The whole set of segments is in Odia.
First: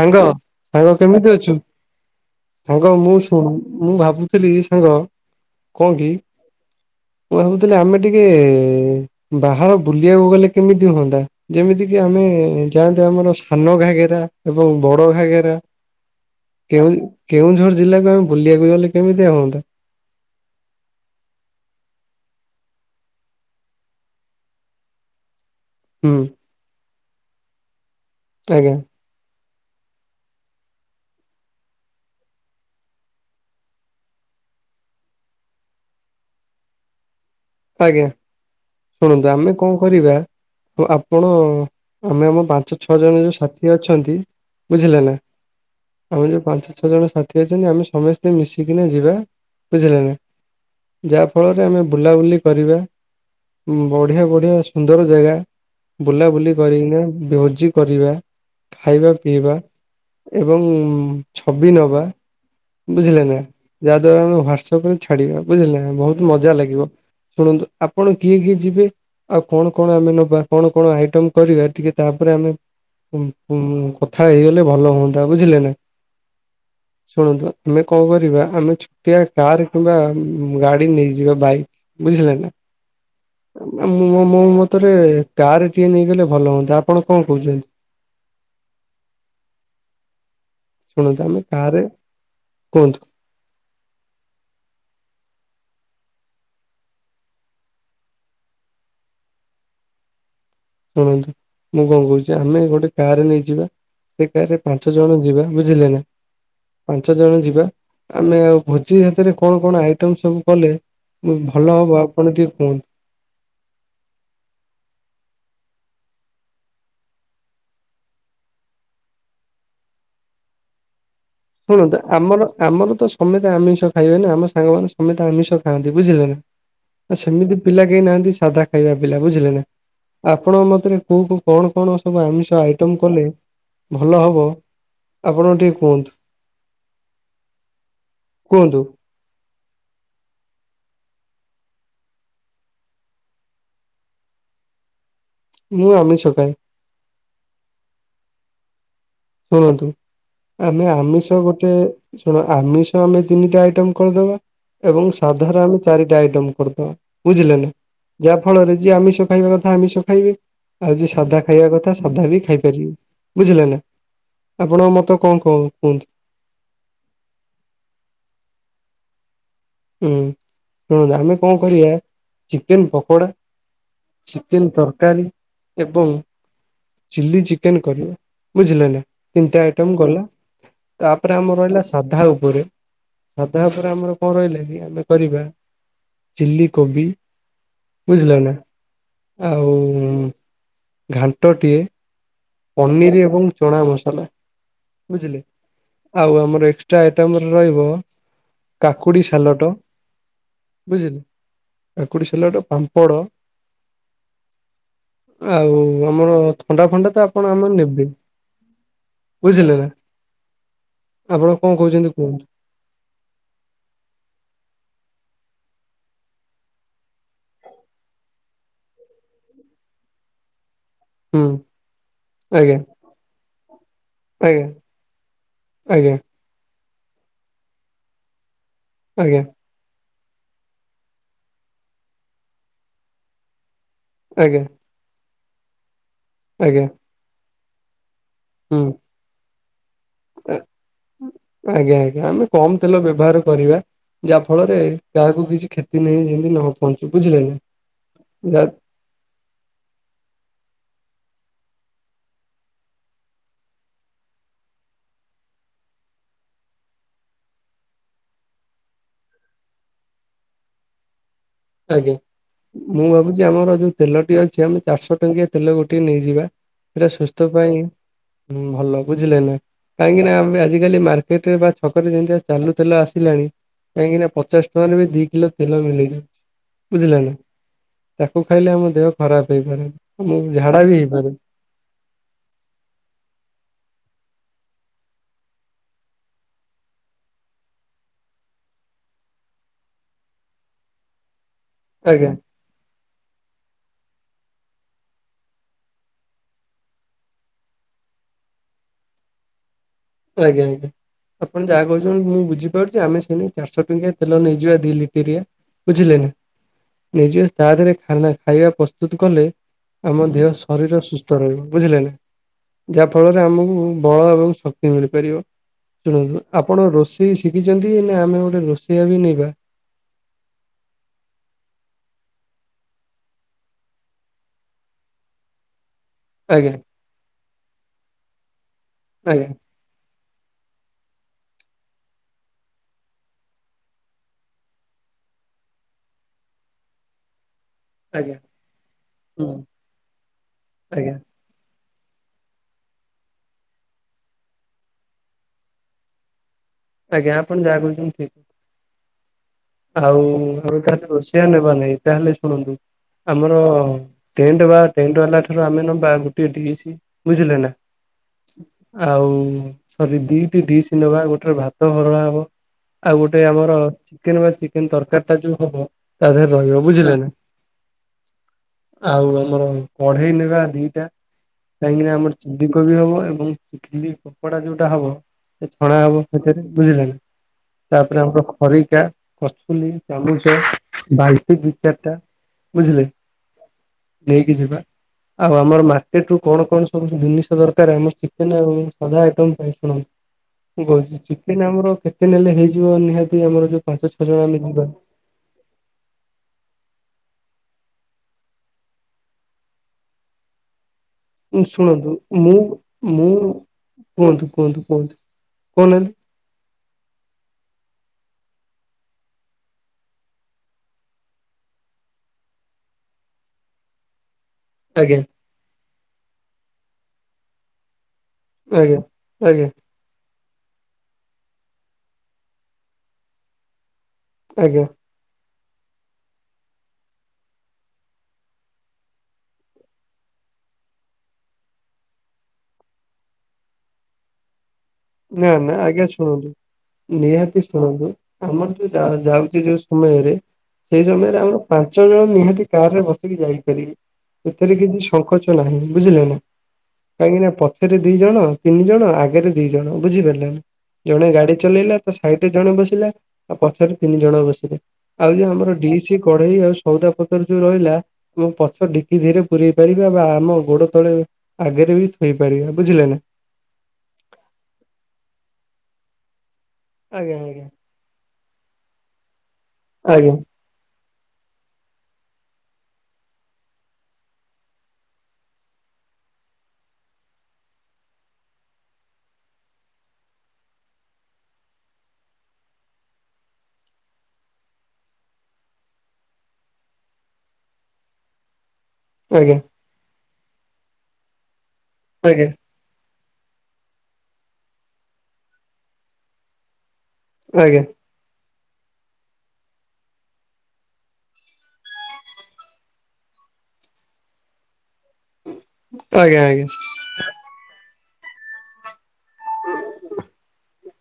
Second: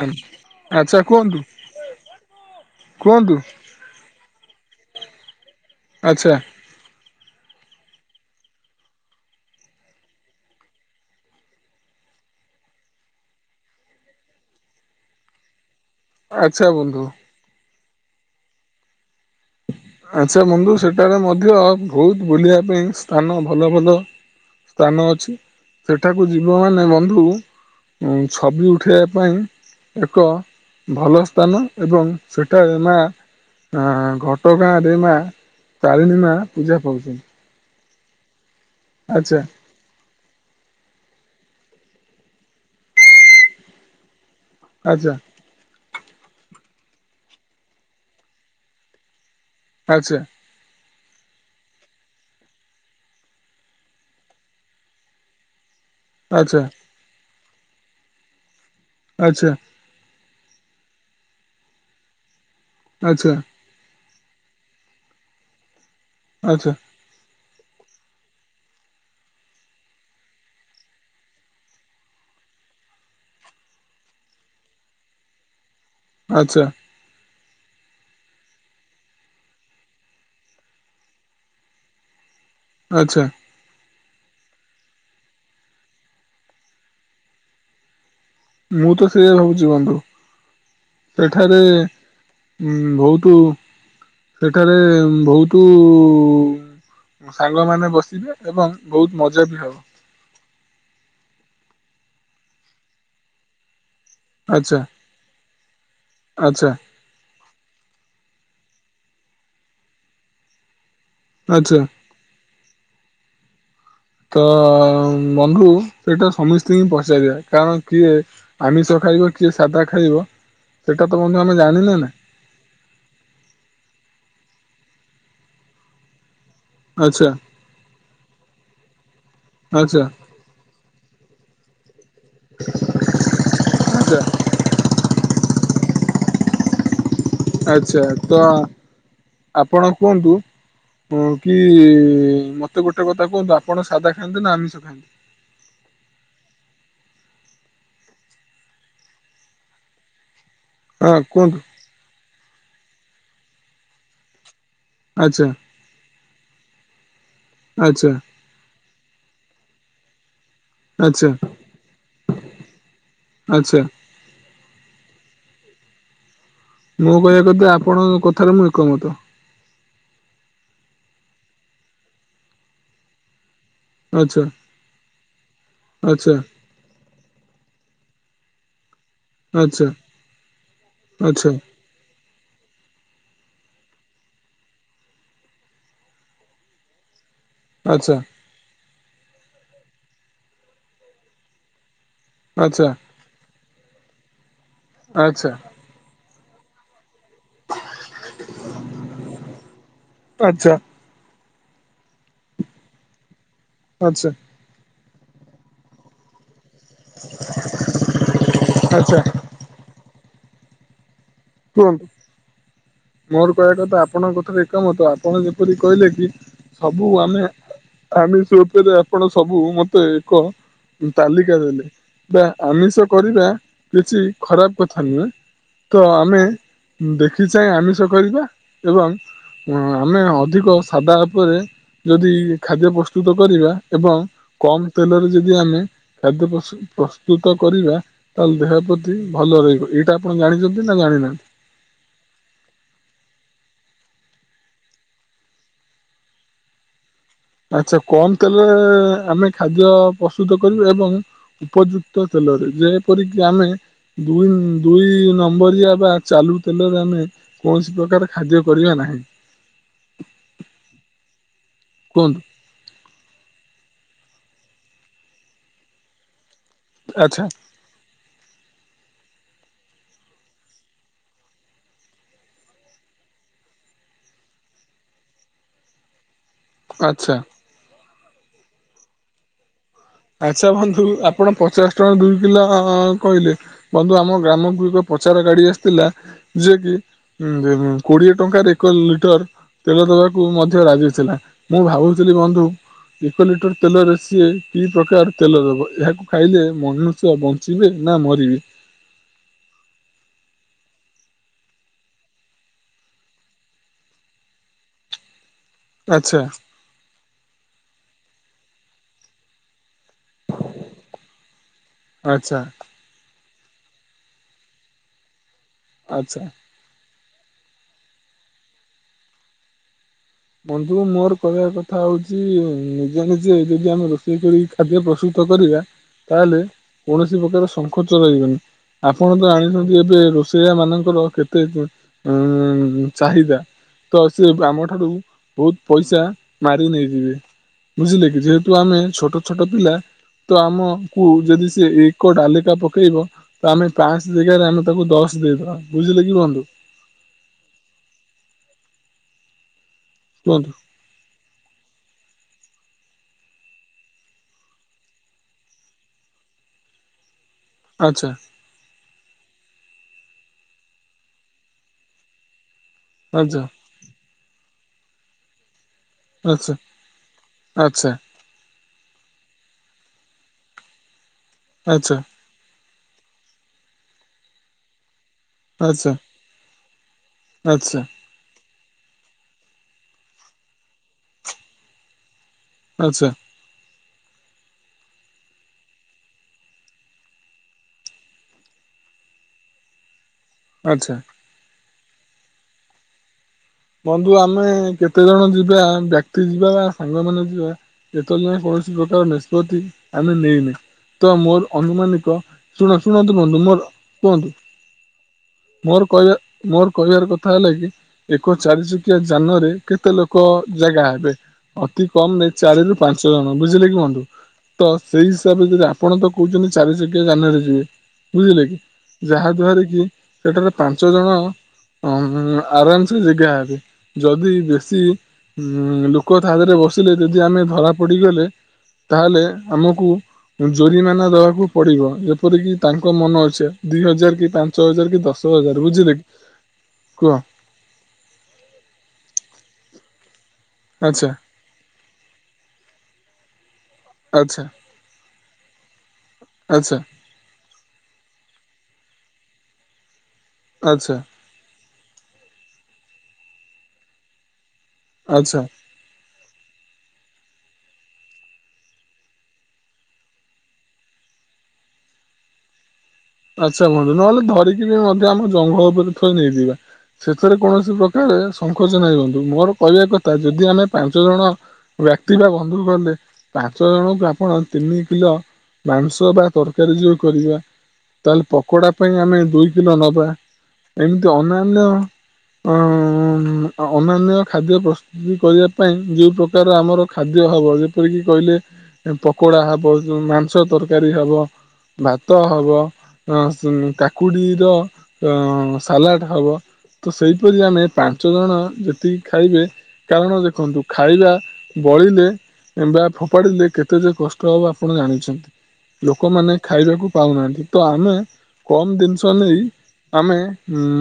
ସାଙ୍ଗ ସାଙ୍ଗ ଆଚ୍ଛା କେମିତି କୁହନ୍ତୁ ଅଛୁ ସାଙ୍ଗ ମୁଁ କୁହନ୍ତୁ ଶୁଣ ମୁଁ ଭାବୁଥିଲି ସାଙ୍ଗ କଣ କି ଆଚ୍ଛା ମୁଁ ଭାବୁଥିଲି ଆମେ ଟିକେ ବାହାର ବୁଲିବାକୁ ଗଲେ କେମିତି ହୁଅନ୍ତା। ଯେମିତି କିି ଆମେ ଯାଆନ୍ତେ ଆମର ସାନ ଘାଘେରା। ଏବଂ ବଡ ଘାଗରା ଆଚ୍ଛା କେଉ ବନ୍ଧୁ କେଉଁଝର ଜିଲ୍ଲାକୁ ଆମେ ବୁଲିବାକୁ ଗଲେ କେମିତିଆ ହୁଅନ୍ତା। ଆଚଛା ବନ୍ଧୁ ସେଠାରେ ମଧ୍ୟ ବହୁତ ବୁଲିବା ପାଇଁ ସ୍ଥାନ ଭଲ ଭଲ ସ୍ଥାନ ଅଛି। ହୁଁ ସେଠାକୁ ଯିବମାନେ ବନ୍ଧୁ ଛବି ଆଜ୍ଞା ଉଠାଇବା ପାଇଁ ଏକ ଭଲ ସ୍ଥାନ ଏବଂ ସେଠାରେ ମା ଘ ଛୋଟ ଗାଁରେ ମା ତାରିଣୀ ମା ପୂଜା ପାଉଛନ୍ତି। ଆଜ୍ଞା ଶୁଣନ୍ତୁ ଆଚ୍ଛା ଆମେ କଣ କରିବା ଆପଣ ଆମେ ଆମ ପାଞ୍ଚ ଛଅ ଜଣ ଯୋଉ ସାଥି ଅଛନ୍ତି। ବୁଝିଲା ଆଚ୍ଛା ନା ଆମର ଯୋଉ ପାଞ୍ଚ ଛଅ ଜଣ ସାଥି ଅଛନ୍ତି ଆମେ ସମସ୍ତେ ମିଶିକିନା ଯିବା। ବୁଝିଲ ନାି ଆଚ୍ଛା ଯାହା ଫଳରେ ଆମେ ବୁଲାବୁଲି କରିବା ବଢିଆ ବଢିଆ ସୁନ୍ଦର ଜାଗା ବୁଲାବୁଲି ଆଚ୍ଛା କରିକିନା ଭୋଜି କରିବା ଖାଇବା ଆଚ୍ଛା ପିଇବା। ଏବଂ ଛବି ନବା ବୁଝିଲେ ଆଚ୍ଛା ନା। ଯାହା ଦ୍ଵାରା ଆମେ ହ୍ୱାଟ୍ସପ ରେ ଛାଡିବା ବୁଝିଲେ ବହୁତ ମଜା ଆଚ୍ଛା ଲାଗିବ। ଶୁଣନ୍ତୁ ଆପଣ କିଏ କିଏ ଯିବେ? ଆଉ କଣ କଣ ଆମେ ନବା କଣ କଣ ଆଇଟମ କରିବା ଟିକେ ତାପରେ ଆମେ ହୁଁ ହୁଁ କଥା ହେଇଗଲେ ଭଲ ହୁଅନ୍ତା ବୁଝିଲେ ନା। ଆଚ୍ଛା। ଶୁଣନ୍ତୁ ଆମେ କଣ କରିବା ଆମେ ଛୋଟିଆ କାର୍ କିମ୍ବା ଗାଡ଼ି ନେଇଯିବା ବାଇକ୍ ବୁଝିଲେ ନା। ଆଚ୍ଛା। ମୁଁ ମୋ ମତରେ କାର ଟିଏ ନେଇଗଲେ ଭଲ ହୁଅନ୍ତା ଆପଣ କଣ କହୁଛନ୍ତି? ମୁଁ ତ ସେୟା ଭାବୁଛି ବନ୍ଧୁ ଶୁଣନ୍ତୁ ଆମେ ସେଠାରେ କାରେ କୁହନ୍ତୁ ବହୁତ ତୁ ସେଠାରେ ବହୁତୁ ସାଙ୍ଗମାନେ ବସିବେ ଏବଂ ବହୁତ ମଜା ବି ହବ। ଶୁଣନ୍ତୁ ମୁଁ କଣ କହୁଚି ଆମେ ଗୋଟେ କାରେ ନେଇଯିବା। ସେ କାରେ ଆଚ୍ଛା ପାଞ୍ଚ ଜଣ ଯିବା ବୁଝିଲେ ନା। ଆଚ୍ଛା ପାଞ୍ଚ ଜଣ ଯିବା ଆମେ ଆଉ ଭୋଜି ହେତରେ କଣ କଣ ଆଇଟମ୍ ସବୁ କଲେ ଭଲ ଆଚ୍ଛା ହବ ଆପଣ ଟିକେ କୁହନ୍ତୁ। ତ ବନ୍ଧୁ ସେଇଟା ସମସ୍ତ ହି ପଚାରି ଦିଆ କାରଣ କିଏ ଆମିଷ ଖାଇବ କିଏ ସାଧା ଖାଇବ? ସେଟା ତ ମଧ୍ୟ ଆମେ ଜାଣିନେ ଶୁଣନ୍ତୁ ନା ଆମର ଆମର ତ ସମେତ ଆମିଷ ଖାଇବେ ନା ଆମ ସାଙ୍ଗମାନେ ସମେତ ଆମିଷ ଖାଆନ୍ତି ବୁଝିଲେ ନା। ଆ ଆଚ୍ଛା ସେମିତି ପିଲା କେହି ନାହାନ୍ତି ସାଧା ଖାଇବା ପିଲା ବୁଝିଲେ ନା ଆଚ୍ଛା ଆପଣଙ୍କ ମତରେ କୋଉ କୋଉ କଣ କଣ ସବୁ ଆମିଷ ଆଇଟମ୍ କଲେ ଆଚ୍ଛା ଭଲ ହବ ଆପଣ ଟିକେଏ କୁହନ୍ତୁ। ଆଚ୍ଛା ତ କୁହନ୍ତୁ ଆ ଆପଣ କୁହନ୍ତୁ। କଣ କି ମତେ ଗୋଟେ କଥା କୁହନ୍ତୁ ଆପଣ ସାଧା ଖାଆନ୍ତି ନା ଆମିଷ ଖାଆନ୍ତି? ମୁଁ ଆମିଷ ଖାଏ। ଶୁଣନ୍ତୁ ଆମେ ହଁ ଆମିଷ କୁହନ୍ତୁ ଗୋଟେ ଶୁଣ ଆମିଷ ଆମେ ତିନିଟା ଆଇଟମ କରିଦବା ଏବଂ ଆଚ୍ଛା ସାଧାର ଆମେ ଚାରିଟା ଆଇଟମ କରିଦବା। ବୁଝିଲେ ନା ଆଚ୍ଛା ଯାହା ଫଳରେ ଯିଏ ଆମିଷ ଖାଇବା କଥା ଆମିଷ ଖାଇବେ। ଆଉ ଯିଏ ଆଚ୍ଛା ସାଧା ଖାଇବା କଥା ସାଧା ବି ଖାଇପାରିବେ ବୁଝିଲେ ନା। ଆଚ୍ଛା ଆପଣ ମତେ କଣ କ କୁହନ୍ତୁ? ମୁଁ କହିବା କଥା ଆପଣଙ୍କ କଥାରେ ମୁଁ ଏକମତ ହୁଁ ଶୁଣନ୍ତୁ ଆମେ କଣ କରିବା ଚିକେନ ପକୋଡା ଆଚ୍ଛା ଚିକେନ ତରକାରୀ ଏବଂ ଆଚ୍ଛା ଚିଲି ଚିକେନ କରିବା ବୁଝିଲେ ନା ତିନିଟା ଆଚ୍ଛା ଆଇଟମ ଗଲା ତାପରେ ଆଚ୍ଛା ଆମର ରହିଲା ସାଧା ଉପରେ ସାଧା ଉପରେ ଆମର କଣ ରହିଲେ ଆମେ କରିବା ଚିଲିକୋବି ଆଚ୍ଛା ବୁଝିଲ ନା ଆଉ ଘାଣ୍ଟଟିଏ ଆଚ୍ଛା ପନିର ଏବଂ ଚଣା ମସଲା ବୁଝିଲେ ଆଚ୍ଛା ଆଉ ଆମର ଏକ୍ସଟ୍ରା ଆଇଟମ ରହିବ କାକୁଡି ସାଲଟ ଆଚ୍ଛା ବୁଝିଲେ ଏକୁଡି ସ ହେଲା ଗୋଟେ ପାମ୍ପଡ ଆଚ୍ଛା ଆଉ ଆମର ଥଣ୍ଡା ଫଣ୍ଡା ତ ଆପଣ ଆମେ ନେବେ ଆଚ୍ଛା ବୁଝିଲେ ନା ଆପଣ କଣ କୁହନ୍ତୁ କହୁଛନ୍ତି କୁହୁ ମୋର କହିବା କଥା ଆପଣଙ୍କ କଥାରେ ଏକମତ ଆପଣ ଯେପରି କହିଲେ କି ସବୁ ଆମେ ଆମିଷ ଉପରେ ଆପଣ ସବୁ ମତେ ଏକ ହୁଁ ତାଲିକା ଦେ ବୋଲି ବା ଆଜ୍ଞା ଆମିଷ କରିବା କିଛି ଆଜ୍ଞା ଖରାପ କଥା ନୁହେଁ ତ ଆଜ୍ଞା ଆମେ ଦେଖି ଚାଁ ଆମିଷ କରିବା ଏବଂ ଆଜ୍ଞା ଆମେ ଅଧିକ ସାଦା ଉପରେ ଯଦି ଖାଦ୍ୟ ପ୍ରସ୍ତୁତ କରିବା ଏବଂ ଆଜ୍ଞା କମ ତେଲରେ ଯଦି ଆମେ ଖାଦ୍ୟ ଆଜ୍ଞା ପ୍ରସ୍ତୁତ କରିବା ତାହେଲେ ଦେହ ହୁଁ ପ୍ରତି ଭଲ ରହିବ ଏଇଟା ଆପଣ ଜାଣିଛନ୍ତି ନା ଜାଣିନାହାନ୍ତି ଆଜ୍ଞା ଆଜ୍ଞା ଆମେ କମ ତେଲ ବ୍ୟବହାର କରିବା ଯାହା ଫଳରେ କାହାକୁ କିଛି କ୍ଷତି ନେଇ ଯେମିତି ନ ପହଞ୍ଚୁ ବୁଝିଲେ ନା ଆଚ୍ଛା କମ ତେଲରେ ଆମେ ଖାଦ୍ୟ ପ୍ରସ୍ତୁତ କରିବୁ ଏବଂ ଉପଯୁକ୍ତ ତେଲରେ ଯେପରିକି ଆମେ ଦୁଇ ଦୁଇ ନମ୍ବରଆ ବା ଚାଲୁ ତେଲରେ ଆମେ କୌଣସି ପ୍ରକାର ଖାଦ୍ୟ କରିବା ନାହିଁ ଆଜ୍ଞା କୁହନ୍ତୁ ମୁଁ ଭାବୁଛି ଆମର ଯୋଉ ତେଲଟି ଅଛି ଆମେ ଚାରିଶହ ଟଙ୍କିଆ ତେଲ ଗୋଟିଏ ନେଇଯିବା ସେଇଟା ଆଚ୍ଛା ସୁସ୍ଥ ପାଇଁ ଭଲ ବୁଝିଲେ ନା କାହିଁକି ନା ଆଜିିକାଲି ମାର୍କେଟରେ ବା ଛକ ରେ ଯେିତି ଚାଲୁ ତେଲୁ ଆସିଲାଣି କାହିଁକି ନା ପଚାଶ ଟଙ୍କାରେ ବି ଦି କିଲୋ ତେଲ ମିଳେଇଛି ବୁଝିଲ ନା ଆଚ୍ଛା ତାକୁ ଖାଇଲେ ଆମ ଦେହ ଖରାପ ହେଇପାରେନି ଆଚ୍ଛା ବନ୍ଧୁ ଆପଣ ପଚାଶ ଦୁଇ କିଲୋ କହିଲେ ବନ୍ଧୁ ଆମ ଗ୍ରାମକୁ ଏକ ପଚାର ଗାଡି ଆସିଥିଲା ଯେଏ କିି ହଁ କୋଡିଏ ଟଙ୍କାରେ ଏକ ଲିଟର ତେଲ ଦବାକୁ ମଧ୍ୟ ରାଜି ଥିଲା ମୁଁ ଆଜ୍ଞା। ଭାବୁଥିଲି ବନ୍ଧୁ ଏକ ଲିଟର ତେଲରେ ସିଏ କି ପ୍ରକାର ତେଲ ଦବ ଏହାକୁ ଖାଇଲେ ମନୁଷ୍ୟ ବଞ୍ଚିବେ ନା ମରିବେ ଆଜ୍ଞା ଆଜ୍ଞା ଆପଣ ଯାହା କହୁଛନ୍ତି ମୁଁ ବୁଝିପାରୁଛି ଆମେ ସେନି ଚାରିଶହ ଟଙ୍କିଆ ତେଲ ନେଇଯିବା ଦି ଲିଟରଆ ବୁଝିଲେ ନା ଆଚ୍ଛା ନିଜେ ତାଦରୋନ ଖାଇବା ପ୍ରସ୍ତୁତ କଲେ ଆମ ଦେହ ଶରୀର ସୁସ୍ଥ ରହିବ ବୁଝିଲେ ନା ଆଚ୍ଛା ଯାହାଫଳରେ ଆମକୁ ବଳ ଏବଂ ଶକ୍ତି ମିଳିପାରିବ ଆଚ୍ଛା ଶୁଣନ୍ତୁ ଆପଣ ରୋଷେଇ ଶିଖିଛନ୍ତି ନା ଆମେ ଗୋଟେ ରୋଷେଇଆ ବି ନବା ବନ୍ଧୁ ମୋର କହିବା କଥା ହଉଛି ନିଜେ ନିଜେ ଯଦି ଆମେ ରୋଷେଇ କରି ଖାଦ୍ୟ ପ୍ରସ୍ତୁତ କରିବା ତାହେଲେ ଆଜ୍ଞା କୌଣସି ପ୍ରକାର ଶଙ୍ଖ ଚ ରହିବନି ଆପଣ ଆଜ୍ଞା। ତ ଆଣିଛନ୍ତି ଏବେ ଶଆ ମାନଙ୍କର କେତେ ଉ ଚାହିଦା ତ ସେ ଆମ ଠାରୁ ବହୁତ ପଇସା ମାରି ନେଇଯିବେ ବୁଝିଲେ ଆଜ୍ଞା କି ଯେହେତୁ ଆମେ ଛୋଟ ହୁଁ ଛୋଟ ପିଲା ତ ଆଜ୍ଞା ଆମକୁ ଯଦି ସେ ଏକ ଡାଲିକା ପକେଇବ ତ ଆମେ ପାଞ୍ଚ ଜିଗାରେ ଆମେ ତାକୁ ଦଶ ଦେଇଦବା ବୁଝିଲେ କି କୁହନ୍ତୁ ଆଜ୍ଞାପଣ ଜାଗୁଛନ୍ତି ଠିକ ଆଉ କୁହନ୍ତୁ ଆା ରୋଷଆ ନେବା ନାହିଁ ତାହେଲେ ଶୁଣନ୍ତୁ ଆମରଣ୍ଟ ବାଣ୍ଟ ବାଲା ଠାରୁ ଆମେ ନ ଗୋେ ଡି ବୁଝିଲେ ନା ଆଚ୍ଛା ଆଉ ସରି ଦିଟି ଢିସ୍ ନବା ଗୋଟେ ଭାତ ହରଳା ହବ ଆଉ ଗୋଟେ ଆଚ୍ଛା ଆମର ଚିକେନ ବା ଚିକେନ ତରକାରୀ ଟା ଯୋଉ ହବ ତାେ ଆଚ୍ଛା ତିବ ବୁଝିଲେ ଆଚ୍ଛା ଆଉ ଆମର କଢେଇ ନେବା ଦିଟା ଆଚ୍ଛା। କାହିଁକିନା ଆମର ସଧ କୋବି ହବ ଏବଂିଲି ପପୋଡା ଯୋଉଟା ହବ ସେ ଛଣା ଆଚ୍ଛା ହବ ସେିତରେ ବୁଝିଲାଣି ଆଚ୍ଛା ତାପରେ ଆମର ଖରିକା ଛଲି ଚାଲୁଛ ବାଇ ବିଚାର ଟା ବୁଝିଲେ ଆଚ୍ଛା ନେଇକି ଯିବା ଆଉ ଆମର ମାର୍କେଟ ରୁ କଣ କଣ ସବୁ ଜିନିଷ ଦରକାର ଆମ କେତେ ନା ସା ଆଇ ଶୁଣନ୍ତିୁ କ ଆଚ୍ଛା ଚିକେନ ଆମର କେତେ ନେଲେ ହେଇଯିବ ନିହାତି ଆମର ଯୋଉ ପାଞ୍ଚ ଛଅ ବନ୍ଧୁ ଜଣ ଆମେ ଯିବା। କେତେ ଜଣ ଯିବା ବ୍ୟକ୍ତି ଯିବା ବା ସାଙ୍ଗ ମାନେ ଯିବା ଏତାଇ କୌଣସି ପ୍ରକାର ନିଷ୍ପତ୍ତି ଆମେ ନେଇନି ତ ମୋର ଶୁଣନ୍ତୁ ଅନୁମାନିକ ମୁଁ ଶ ମୁଁ ଶୁଣନ୍ତୁ ବନ୍ଧୁ ମୋର କୁହନ୍ତୁ ମୋର କହୁନାହାନ୍ତି କହିବା ମୋର କହିବାର କଥା ହେଲା କି ଲ ଚାରି ଚକିଆ ଯାନରେ କେତେ ଲୋକ ଜାଗା ହେବେ ଅତି କମ ନାଇ ଚାରି ରୁ ପାଞ୍ଚ ଜଣ ବୁଝିଲେ କୁହନ୍ତୁ ତ ଆଜ୍ଞା ସେଇ ହିସାବରେ ଯଦି ଆପଣ ତ କହୁଛନ୍ତି ଚାରିଶକି ଜାନଆରେ ଯିବେ ବୁଝିଲେ କି ଆଜ୍ଞା। ଯାହା ଆଜ୍ଞା ଦ୍ଵାରା କି ସେଠାରେ ପାଞ୍ଚ ଜଣ ଆରାମ ଜାଗା ଏବେ ଯଦି ଆଜ୍ଞା ବେଶୀ ଲୋକ ତା ଦେହରେ ବସିଲେ ଯଦି ଆମେ ଧରା ପଡ଼ିଗଲେ ତାହେଲେ ଆମକୁ ଜୋରିମାନା ଦବାକୁ ପଡିବ ଯେପରିକି ତାଙ୍କ ମନ ଅଛେ ଦି ହଜାର କି ପାଞ୍ଚ ହଜାର କି ଦଶ ନା ହଜାର ନା ଆଜ୍ଞା ବୁଝିଲେ କି ଶୁଣନ୍ତୁ କୁହ ନିହାତି ଶୁଣନ୍ତୁ ଆମର ଯୋଉ ଯାଉଛି ଯୋଉ ସମୟରେ ସେଇ ଆଚ୍ଛା ସମୟରେ ଆମର ପାଞ୍ଚ ଜଣ ନିହାତି କାର ରେ ବସିକି ଯାଇପାରିବେ ଆଚ୍ଛା ଏଥିରେ କିଛି ସଙ୍କୋଚ ନାହିଁ ବୁଝିଲେ ନା ଆଚ୍ଛା କାହିଁକି ନା ପଛରେ ଦି ଜଣ ତିନି ଜଣ ଆଗରେ ଦି ଜଣ ବୁଝିପାରିଲାନି ଆଚ୍ଛା ଜଣେ ଗାଡି ଚଲେଇଲା ସାଇଟରେ ଜଣେ ବସିଲା ଆଉ ପଛରେ ତିନି ଜଣ ବସିଲା ଆଉ ଯୋଉ ଆଚ୍ଛା ଆମର ଡି କିଛି କଢେଇ ଆଉ ସଉଦା ପତର ଯୋଉ ରହିଲା ମୁଁ ପଛ ଡିକି ଧୀରେ ପୁରରେଇ ପାରିବି ବା ଆମ ଗୋଡ ତଳେ ଆଗରେ ବି ଥୋଇପାରିବା ବୁଝିଲେ ନା ଆଚ୍ଛା ହୁହନ୍ତୁ ନହେଲେ ଧରିକି ବି ମଧ୍ୟ ଆମ ଜଙ୍ଗଲ ଉପରେ ଥୋଇ ନେଇଯିବା ଆଜ୍ଞା ସେଥିରେ ଆଜ୍ଞା। କୌଣସି ପ୍ରକାର ଏରେ ଶଙ୍ଖର୍ଚ ନାହିଁ ବନ୍ଧୁ ମୋର କହିବା ଆଜ୍ଞା କଥା ଯଦି ଆମେ ପାଞ୍ଚ ଜଣ ବ୍ୟକ୍ତି ବା ବନ୍ଧୁ କହଲେ ପାଞ୍ଚ ଜଣଙ୍କୁ ଆପଣ ତିନି କିଲୋ ମାଂସ ବା ତରକାରୀ ଯୋଉ କରିବା ତାହେଲେ ପକୋଡ଼ା ପାଇଁ ଆମେ ଦୁଇ କିଲୋ ନବା ଏମିତି ଅନ୍ୟାନ୍ୟ ଅ ଅନ୍ୟନ୍ୟ ଖାଦ୍ୟ ପ୍ରସ୍ତୁ କରିବା ପାଇଁ ଯୋଉ ପ୍ରକାର ଆମର ଖାଦ୍ୟ ହବ ଯେପରିକି କହିଲେ ଆଜ୍ଞା ପକୋଡ଼ା ହେବ ମାଂସ ତରକାରୀ ହେବ ଭାତ ଆଜ୍ଞା ହେବ କାକୁଡ଼ିର ସାଲାଡ଼ ହବ ତ ସେହିପରି ଆଜ୍ଞା ଆମେ ପା ପାଚ ଜଣ ଯେତିକି ଖାଇବେ କାରଣ ଦେଖନ୍ତୁ ଖାଇବା ବଳିଲେ ମ୍ବା ଫୋପାଡ଼ିଲେ କେତେ ଯେ କଷ୍ଟ ହବ ଆପଣ ଜାଣିଛନ୍ତି ଆଜ୍ଞା ଲୋକମାନେ ଆଜ୍ଞା। ଖାଇବାକୁ ପାଉନାହାନ୍ତି ତ ଆମେ କମ ଦିନ ନେଇ ଆମେ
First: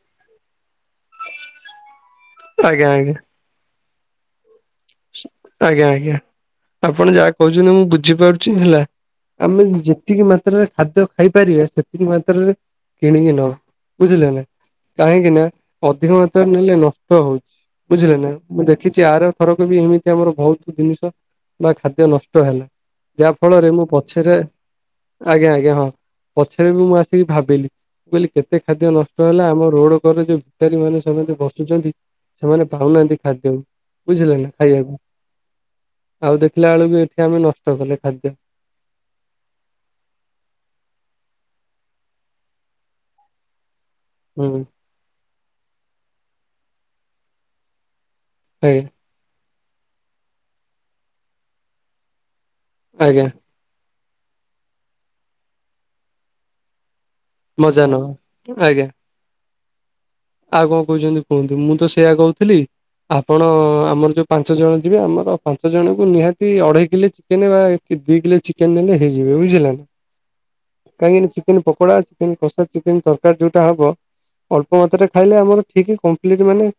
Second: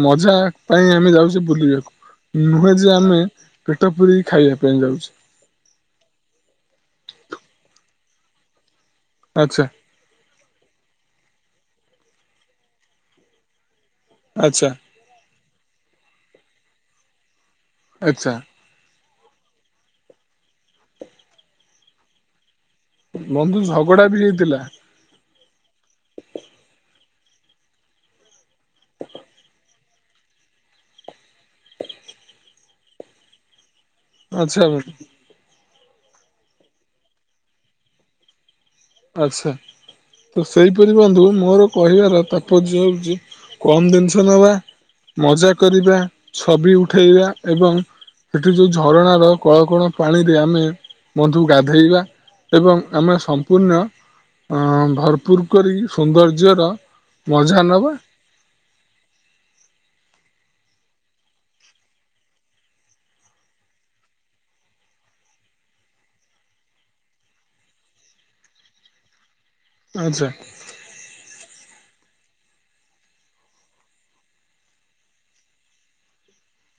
ମଜା ପାଇଁ ଆମେ ଯାଉଛେ ବୁଲିବାକୁ ନୁହେଁ ଆଜ୍ଞା ଯେ ଆଜ୍ଞା ଆମେ ପେଟ ପୁରିକି ଖାଇବା ପାଇଁ ଯାଉଛେ ଆଜ୍ଞା ଆଜ୍ଞା ଆପଣ ଯାହା କହୁଛନ୍ତି ମୁଁ ବୁଝିପାରୁଛି ହେଲା ଆମେ ଆଚ୍ଛା ଯେତିକି ମାତ୍ରାରେ ଖାଦ୍ୟ ଖାଇପାରିବେ ସେତିକି ମାତ୍ରାରେ କିଣିକି ନ ବୁଝିଲ ନା ଆଚ୍ଛା କାହିଁକି ନା ଅଧିକ ମାତ୍ରାରେ ନେଲେ ନଷ୍ଟ ହଉଛି ବୁଝିଲେ ନା ଆଚ୍ଛା ମୁଁ ଦେଖିଛି ଆର ଥରକ ବି ଏମିତି ଆମର ବହୁତ ଜିନିଷ ବା ଖାଦ୍ୟ ନଷ୍ଟ ହେଲା ଯାହା ବନ୍ଧୁ ଫଳରେ ମୁଁ ଝଗଡ଼ା ବି ପଛରେ ହେଇଥିଲା ଆଜ୍ଞା ଆଜ୍ଞା ହଁ ପଛରେ ବି ମୁଁ ଆସିକି ଭାବିଲି କହିଲି କେତେ ଖାଦ୍ୟ ନଷ୍ଟ ହେଲା ଆମ ରୋଡ ଘରେ ଯୋଉ ବିଚାରୀ ମାନେ ସେ ବସୁଛନ୍ତି ସେମାନେ ପାଉନାହାନ୍ତି ଖାଦ୍ୟକୁ ବୁଝିଲେ ନା ଆଚ୍ଛା ବନ୍ଧୁ ଖାଇବାକୁ ଆଉ ଦେଖିଲା ବେଳକୁ ଏଠି ଆମେ ନଷ୍ଟ କଲେ ଖାଦ୍ୟ ଆଚ୍ଛା ତ ସେହିପରି ବନ୍ଧୁ ମୋର କହିବାର ତାତ୍ପର୍ଯ୍ୟ ହଉଛି କମ ଜିନିଷ ଛ ହୁଁ ନେବା ମଜା କରିବା ଛବି ଉଠେଇବା ଏବଂ ସେଠି ଯୋଉ ଆଜ୍ଞା ଝରଣାର କଳକଣ ପାଣିରେ ଆମେ ବନ୍ଧୁକୁ ଗାଧେଇବା ଏବଂ ଆମେ ଆଜ୍ଞା ସମ୍ପୂର୍ଣ୍ଣ ଭରପୁର କରି ସୌନ୍ଦର୍ଯ୍ୟର ମଜା ନବା ଆଜ୍ଞା। ଆଉ କଣ କହୁଛନ୍ତି କୁହନ୍ତୁ ମୁଁ ତ ସେଇୟଆ କହୁଥିଲି। ଆପଣ ଆମର ଯୋଉ ପାଞ୍ଚ ଜଣ ଯିବେ ଆମର ପାଞ୍ଚ ଜଣଙ୍କୁ ନିହାତି ଅଢ଼େଇ କିଲୋ ଚିକେନେ ବା ଦିଲେ ଚିକେନ ନେଲେ ହେଇଯିବେ ବୁଝିଲ ନା। ଆଚ୍ଛା। କାହିଁକିନା ଚିକେନ ପକୋଡା ଚିକେନ କଷା ଚିକେନ ତରକାରୀ ଯୋଉଟା ହବ ଅଳ୍ ମାତ୍ରାରୋ ଖାଇଲେ ଆମର ଠିକ୍ କମ୍ପ୍ଲିଟ ମାନେ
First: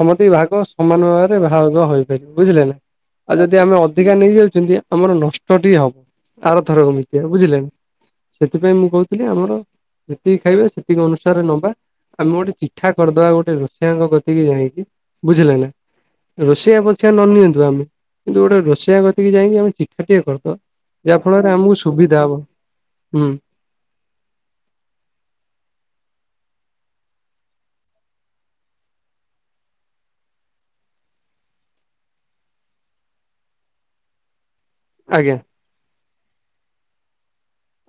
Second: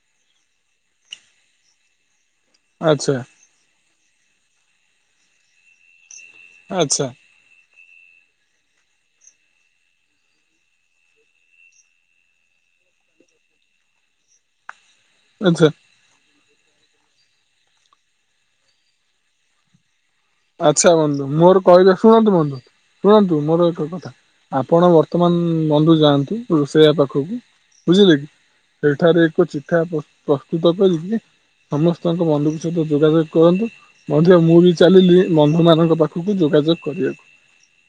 ସମତି ବିଭାଗ ସମାନ ଭାବରେ ଭାଗ ହୋଇ ବୁଝିଲେ ନା ଆଚ୍ଛା ଆଉ ଯଦି ଆମେ ଅଧିକା ନେଇଯାଉଛନ୍ତି ଆମର ନଷ୍ଟଟି ହବ। ଆରଥର ଆଚ୍ଛା ଏମିତି ହବ ବୁଝିଲେନା। ସେଥିପାଇଁ ମୁଁ କହୁଥିଲି ଆମର ଯେତିକି ଖାଇବା ସେତିକି ଅନୁସାରେ ନବା। ଆମେ ଗୋଟେ ଚିଠା କରିଦବା ଗୋଟେ ରୋଷେଇଆଙ୍କ କତିକି ଯାଇଛି ବୁଝିଲା ନା। ଆଚ୍ଛା ରୋଷେଇଆ ପକ୍ଷା ନ ନିଅନ୍ତୁ ଆମେ କିନ୍ତୁ ଗୋଟେ ରୋଷେଇଆ କରତିକିାଇକି ଆମେ ଚି୍ାିକଏ କର। ଆଚ୍ଛା ବନ୍ଧୁ ମୋର କହିଲ ଶୁଣନ୍ତୁ ବନ୍ଧୁ ହୁଁ ଶୁଣନ୍ତୁ ମୋର ଏକ କଥା। ଆପଣ ବର୍ତ୍ତମାନ ନନ୍ଦୁ ଯାଆନ୍ତୁ ରୋଷେଇଆ ପାଖକୁ ବୁଝିଲେ କି। ସେଇଠାରେ ଏକ ଚିଠା ପ୍ରସ୍ତୁତ କରଛି। ସମସ୍ତଙ୍କ ବନ୍ଧୁଙ୍କ ସହିତ ଯୋଗାଯୋଗ କରନ୍ତୁ ମଧ୍ୟ ମୁଁ ବି ଚାଲିଲି ଆଜ୍ଞା ବନ୍ଧୁ ମାନଙ୍କ ପାଖକୁ ଯୋଗାଯୋଗ କରିବାକୁ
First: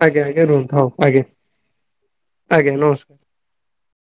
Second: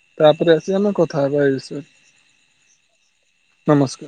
ଆଜ୍ଞା ଆଜ୍ଞା ତାପରେ ରୁହନ୍ତୁ ଆସି ହଉ ଆମେ ଆଜ୍ଞା କଥା ହେବା ଏ ବିଷୟରେ। ଆଜ୍ଞା ନମସ୍କାର। ନମସ୍କାର।